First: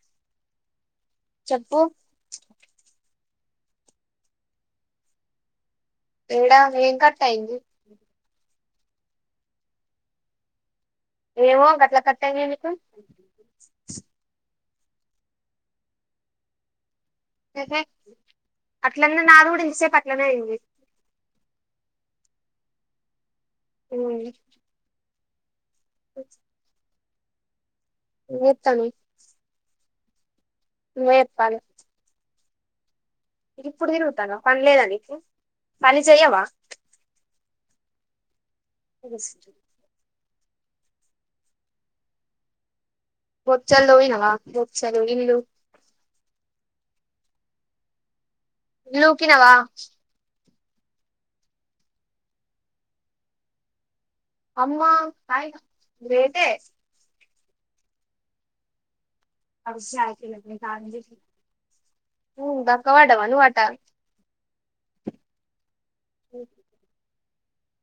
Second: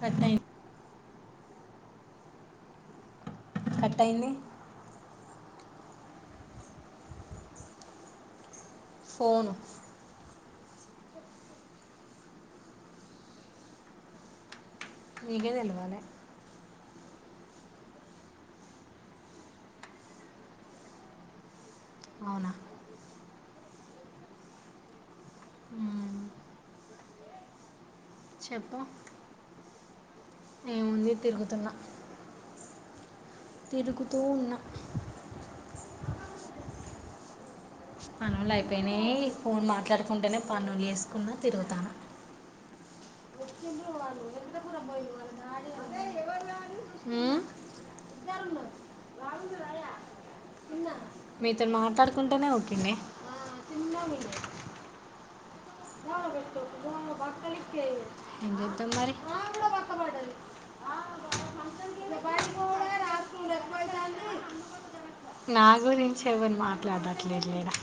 Cut అయింది ఉమ్ కటయ్యింది ఏడా ఏం కట్టయింది ఫోను ఏమో గట్లా కటయింది ఎందుకు నీకే తెలవాల యహే అట్లనే నాది కూడా ఇంతసేపు అట్లనే అయింది అవునా ఉమ్ మ్మ్ చెప్పు వినిపితంది ఏముంది తిరుగుతున్నా ఇప్పుడు తిరుగుతూ తిరుగుతానవ ఉన్నా పని లేద నీకు పని చెయ్యవా పనులు అయిపోయినాయి ఫోన్ మాట్లాడుకుంటేనే పనులు చేసుకున్నా తిరుగుతానా బోచలు తొమినవ బోచలు గిన్నెలు ఉ లూకిినవా మీతో మాట్లాడుకుంటేనే ఓకేనే అమ్మ కాయేట గ్రేట్ ఎత్త మరి [inaudible] బకా వాడవా ను వటా నా గురించి ఏవరు మాట్లాడట్లేదు ఇడా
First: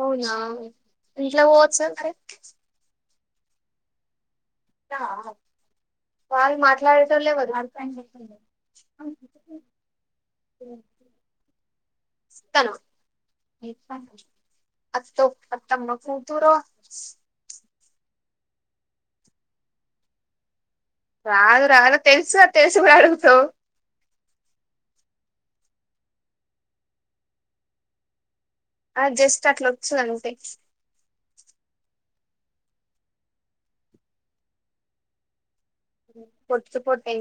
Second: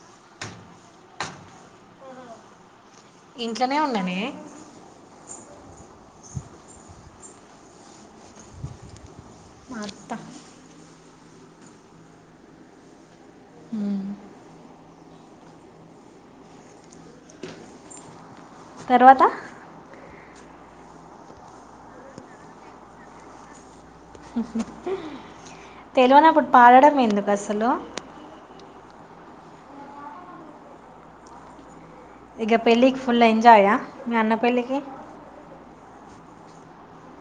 అవునా ఇంట్లో పోవచ మరి ఇంట్లోనే ఉన్నానే వాళ్లు మాట్లాడేటోలు ఎవరు మా అత్త అత్తన మ్మ్ అత్త అత్తమకూతురో తర్వాత రాదు రాదు తెలుసు అ తెలుసు కూడా అడుగుతు తెలవనప్పుడు పాడడం ఎందుకు అసలు జస్ట్ అట్లా వచ్చు అంతే ఇక పెళ్ళికి ఫుల్ ఎంజయా మీ అన్నా పెళ్ళికి పట్తుపోట్టే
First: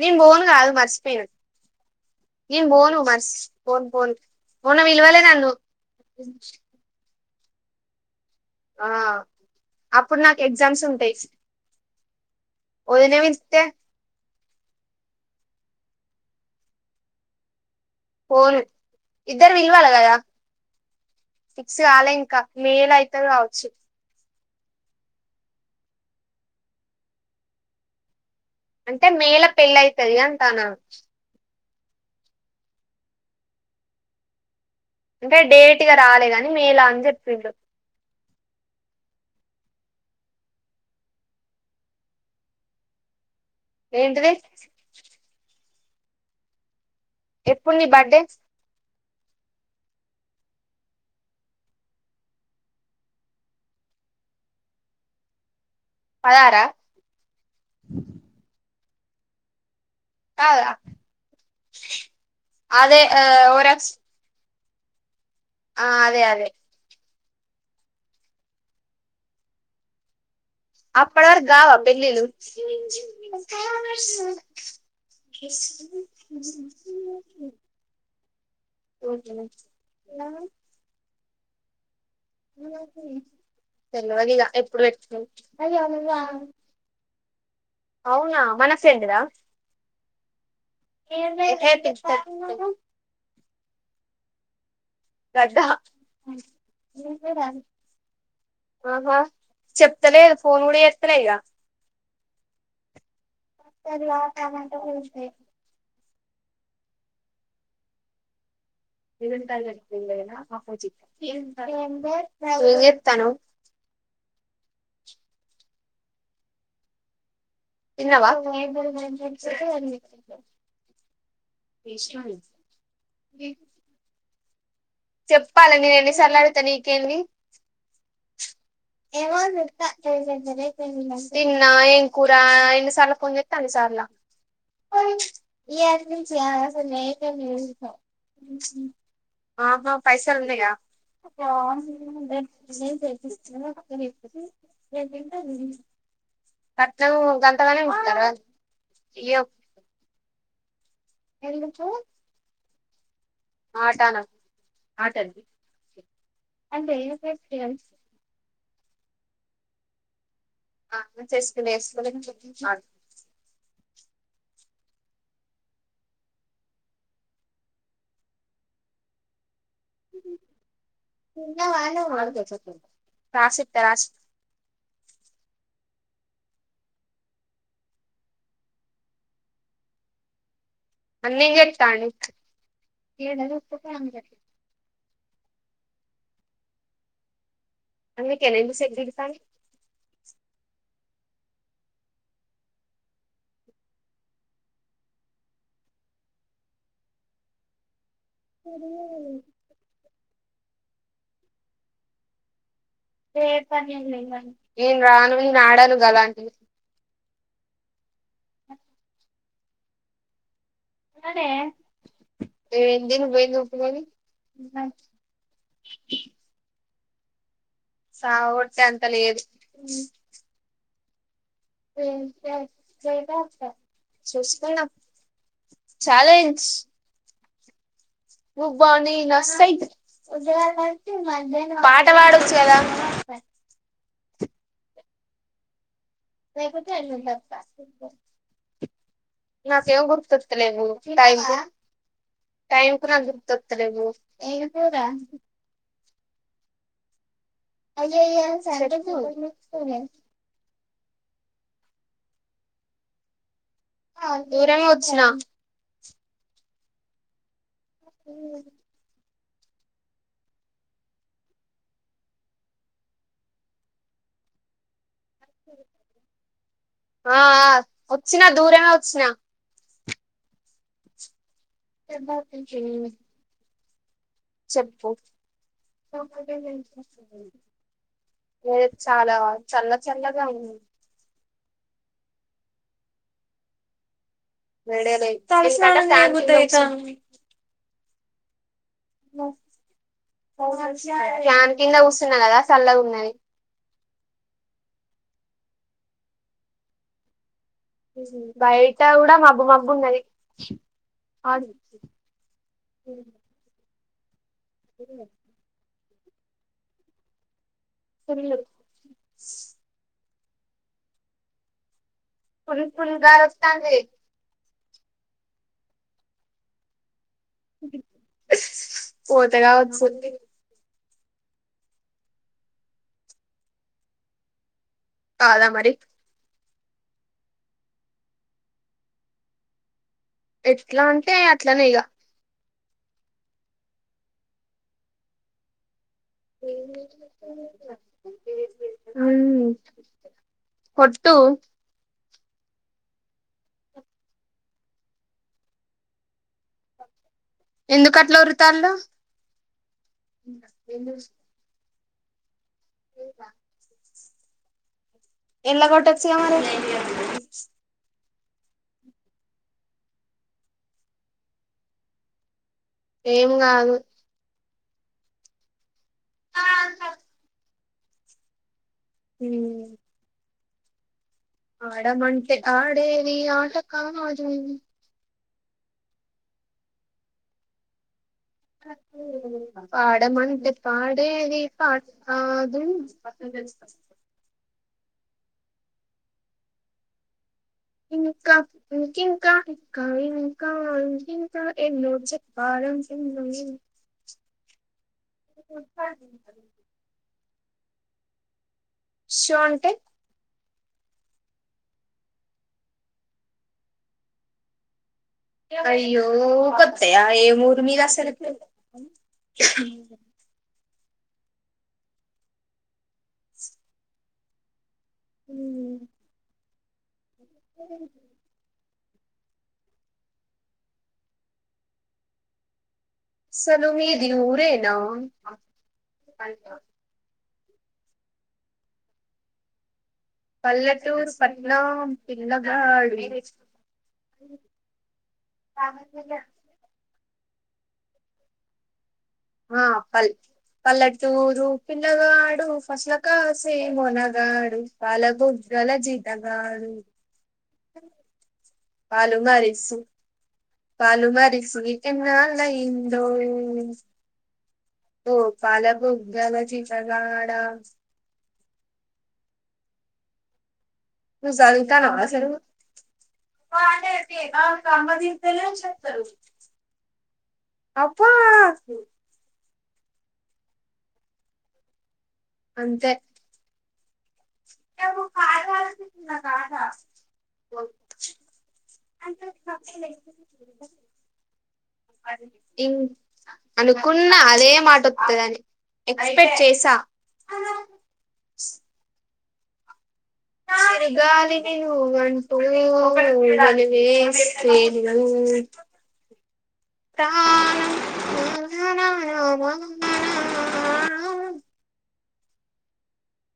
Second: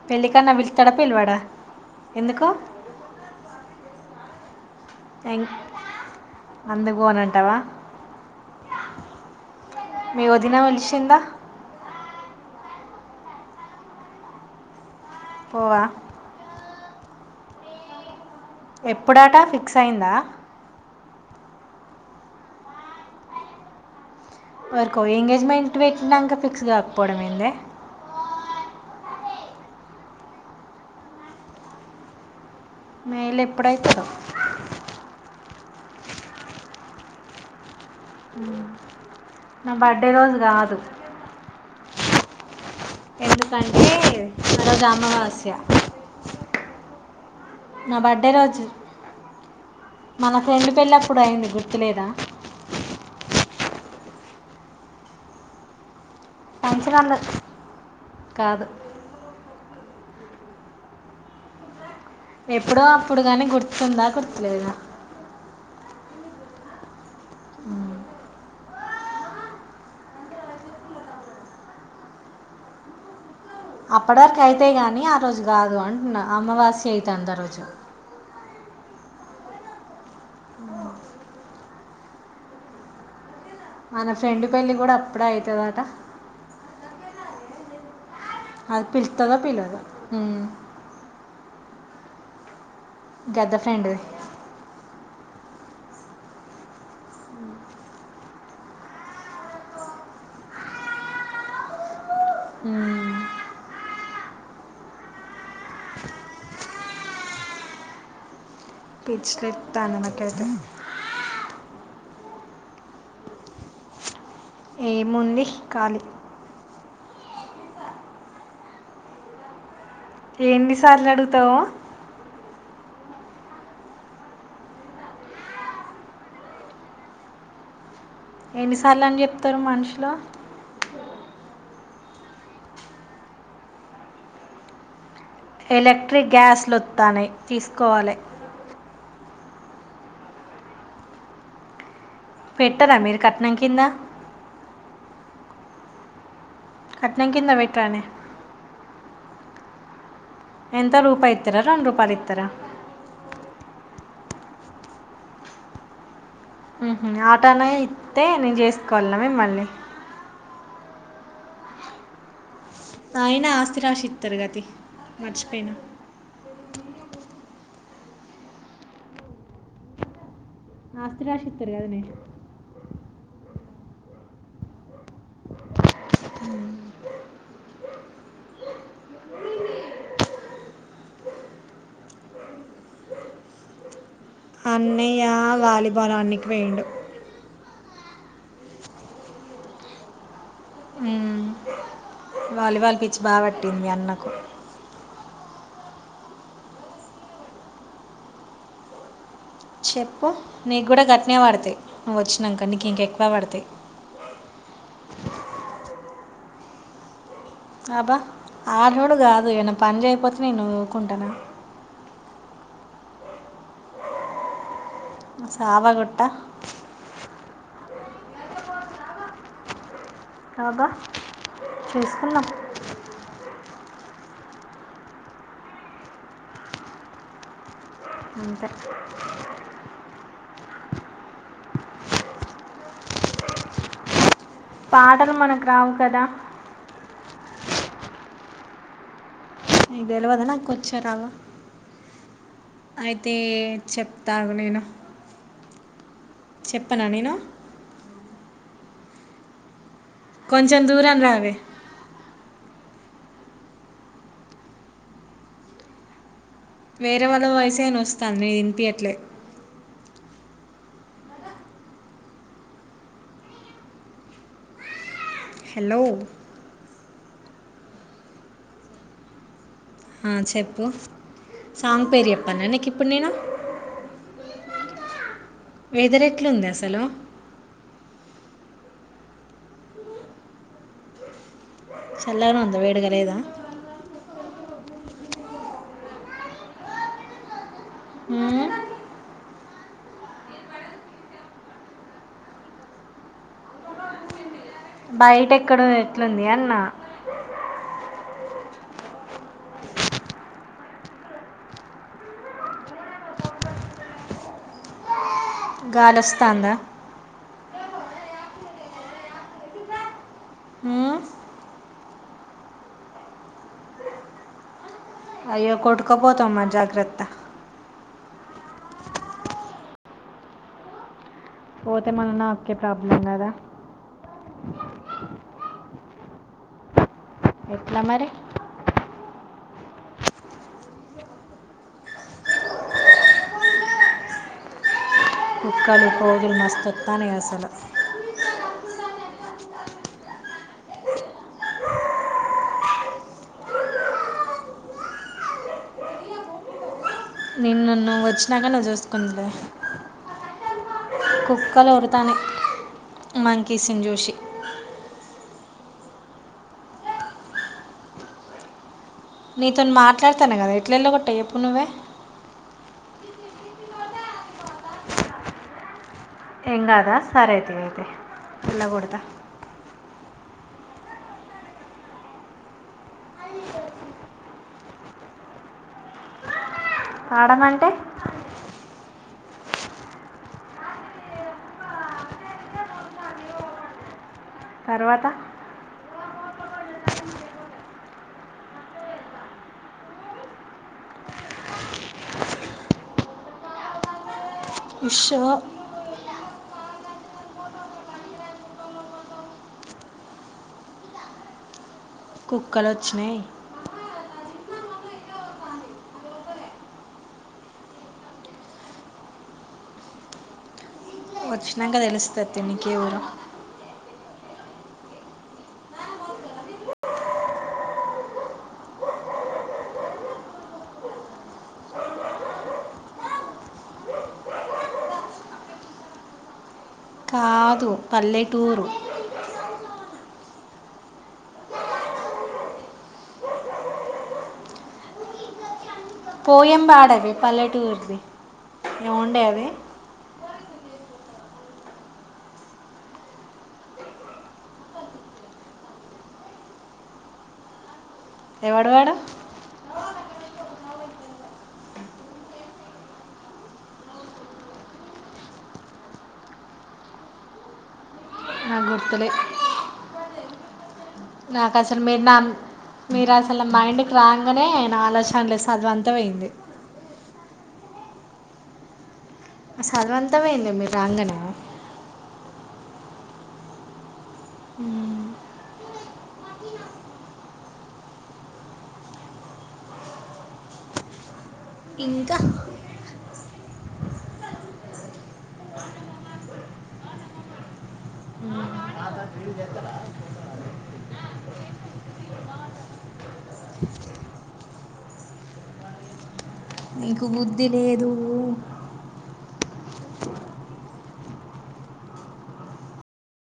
నేను బోను కా పెళ్ళికన్నా కాదు పిలుస్తాడా మర్చిపోయిను పిలవాడా ఎందుకు నేను బోను బస్ బోను బోను ఎం అందుకు పోనంటావా ఆ అప్పుడు నాకు ఎగ్జామ్స్ ఉంటాయి పిలిచిందా వదినేమిస్తే పోవా పోను ఎప్పుడాట ఇద్దరు ఫిక్స్ పిల్వాల కద అయిందా ఫిక్స్ కాలే ఇంకా మేలో అయితారు కావచ్చు వరకో ఎంగేజ్మెంట్ పెట్టినాక ఫిక్స్ కాకపోవడం ఏందే అంటే మేలో పెళ్ళయితది అంటానా మేలో ఎప్పుడయితది అంటే డేట్ ఇగా రాలేదు అన్ని మేలో అని చెప్పిళు నా బర్డే రోజు కాదు ఎందుకంటే ఏంటిది ఆ రోజు అమావాస్య ఎప్పుడు నీ నా బర్త్డే బర్డే రోజు మన ఫ్రెండ్ పెళ్ళిప్పుడు అయింది గుర్తులేదా పదారా పెన్షన్ అంద కాదు రాలేదా ఎప్పుడు అప్పుడు కాని గుర్తుందా గుర్తులేదా ఆ అదే అదే అప్పుడ వరగ్గావ పెల్లిల్లు అప్పటివరకు అయితయిగాని ఆ రోజు గాదు అంటున్నా అమ్మవాస్య అయితాంది ఆరోజు మన తెల్వదిగ ఫ్రెండ్ పెళ్ళి ఎప్పుడు కూడా పెట్ అప్పుడే అవుతుందట అది ఫ్రెండ్ పిల్ దా త్తదా పిలదా హ్మ్ ఎహే పిచ్చ పెద్ద ఫెండు పెద్ద ఆహా చెప్తలేదు ఫోన్ కూడా చెస్తలే ఇక చది వా టమాట ఉంది పిచ్చలేస్తాను ఇరుంతానా నాకైతే మాకుచి ఏం చెత్తన్నావ్ ఏముండి ఖాలి తిన్నవా తి ఎన్ని సార్లడుగుతావ్ ఇ చెప్పాలె నేను ఎన్నిసార్లు అడుగుతే నీకేంది ఎన్నిసార్లు అని చెప్తారు ఏమనుస్తా మనుషులు తెదర తిన్నా ఏం కూరా ఎన్ని సార్ల ఫోన్ చెత్తా అన్ని సార్లా ఎలక్ట్రిక్ గ్యాస్లు వస్తాయి ఇంచిసక తీసుకోవాలి ఆహా పైసలున్నాయ పెట్టరా మీరు కట్నం కింద చక్కగ కట్నం కింద ఒగ్గంట గానే పెట్టరానే ఊపుతార అయ్యో ఎంత రూపాయిత్తరా రెండ్ రూపాలిత్తర ఆటన ఆట ఇది ఉహు ఆటనే ఇత్తె నేను చేసుకోవాల్నా మిమ్మల్ని ఆ అక్క చేసుకొనే [inaudible] పైన ఆస్తి రాసిత్తారు కది మర్చిపోయిన ఆస్తి రాసి ఇస్తారు కదనే రాసి తరాస్ హు మళ్ళీ చెప్తా నిక్ అన్నయా వాలిబాల్ ఆన్నికి పోయిండు అందుకేనా ఇంత సేపు దిగుతాని మ్మ్. వాలీబాల్ పిచ్చి బాపట్టింది మీ అన్నకు సరి చెప్పు నీక్కూడా గట్నే వడతాయి నువ్ వచ్చినాక నీకు ఇంకెక్కువ పడతాయి నేను రాను నేనాడను గలాంటివి అబ్బా ఆర్రోలు కాదు ఏన్న పని చేయపోతే నేను ఊకుంటానా ఏం తిని పోయింది ఊపుకొని సావగుట్ట సావగొట్టేంత లేదు కాదా సట వ చూసుకుందాం ఛాలెంజ్ అంతే నువ్వా నేనా సైద్ పాట పడొచ్చు కదా పాటలు మనకు రావు కదా తకు చ త [unintelligible] నాకు ఏం నీకు తెలియదు నాకు గుర్తువస్తలేవు వచ్చా రావా టైమ్ కి టైమ్కు నాకు అయితే గుర్తొత్తలేవు చెప్తాను నేను చెప్పనా నేను చెప్పు కొంచెం దూరం రావే దూరమే వచ్చిన వేరే వాళ్ళ వాయిస్ ఏ వినొస్తంది, నిది వినిపియ్యట్లే హలో అహ్ హా వచ్చిన దూర మే వచ్చిన అహ్ చెప్పు సాంగ్ పేరు చెప్పాన నీకు ఇప్పుడు నేను చెప్పు వెదర్ ఎట్లుంది అసలు నేను చాలా చల్ల చల్లగా ఉంది చల్లగానే ఉందా వేడిగా లేదా వేడిగా లేదు మ్మ్. [inaudible] ఫ్యాన్ కింద కూసున్న కదా సల్లగా ఉన్నది బయట ఎక్కడ ఎట్లుంది అన్నా బయట కూడా మబ్బు మబ్బు ఉన్నది హ [inaudible] ఏ గాలి వస్తుందా సర [unintelligible] మ్మ్. ఫుల్ ఫుల్ గా వస్తుంది అయ్యో కొట్టుకో పోతావు మరి జాగ్రత్త పోతే కావచ్చ పోతే మరి నాకే ప్రాబ్లమ్ కదా కాదా మరి ఎట్లా మరి ఎట్లా అంటే అట్లనే ఇగ కుక్కలు కోజులు మస్తస్తాను అసలు [unintelligible] ఉమ్ కొట్టు నిన్ను ఎందుకు నువ్వు అట్లా వచ్చినాక నువ్వు ఒర్రుతాళ్ళు చూసుకుందువులే కుక్కలు ఓ రుతున్నాయి మంకీస్ నీ చూసి ఎల్లగొట్టొచుగా మరి నీతోను మాట్లాడతాను కదా ఎట్ల వెళ్ళ కొట్టా ఎప్పుడు నువ్వే ఏం కాదు ఏమీకాదా సరేథీ ఓకే ఎల్లకొట్డా హమ్ ఆడా మంటే ఆడేది ఆట కాదు అని పాడమంటే పాడమంటే పడేది పాట కాదు తర్వాత ఇంకా ఇ ఇంకా ఇంకా ఇంకా ఇం ఇంకా ఎన్నో చెప్పాలి మ [unintelligible] [unintelligible] ఉష్ణో అంటే కుక్కలచ్చినాయి అయ్యో ఊకొత్తయా ఏం ఊరు మీది అసలుకి వచ్చినంక తెలుస్తది తీ నీకేే ఊరో ఊ సలు మీది ఊరేనా కాదు పల్లెటూరు పల్లెటూరు పట్నాం పిల్లగాడు పోయం పాడవే పల్లెటూర్ ది ఆ పల్ పల్లెటూరు పిల్లగాడు ఫస్ల కాసే మొనగాడు పాలబు గ్గల జీతగాడు ఎవడు వాడు పాలు మరిసు పాలు మరిసి ఎన్నాళ్ళయ్యిందో ఓ పాలబుగ్గల జీతగాడా వినొత్తలే నువ్వు నాకు అసలు చదువుతానవా మీరు నా మీరు అసలు మైండ్కి రాంగ్నే నా ఆలోచన లేదు చద్వంతా పోయింది అబ్బా నా సదువు అంతా పోయిందే మీరు రాంగనే అంతే హ్మ్ ఇంకా ఇం అనుకున్న అదే మాట వస్తదని ఎక్స్పెక్ట్ చేసా గాలివి నువ్వు అంటు వల వేసేను నీకు బుద్ధి లేదు [unintelligible]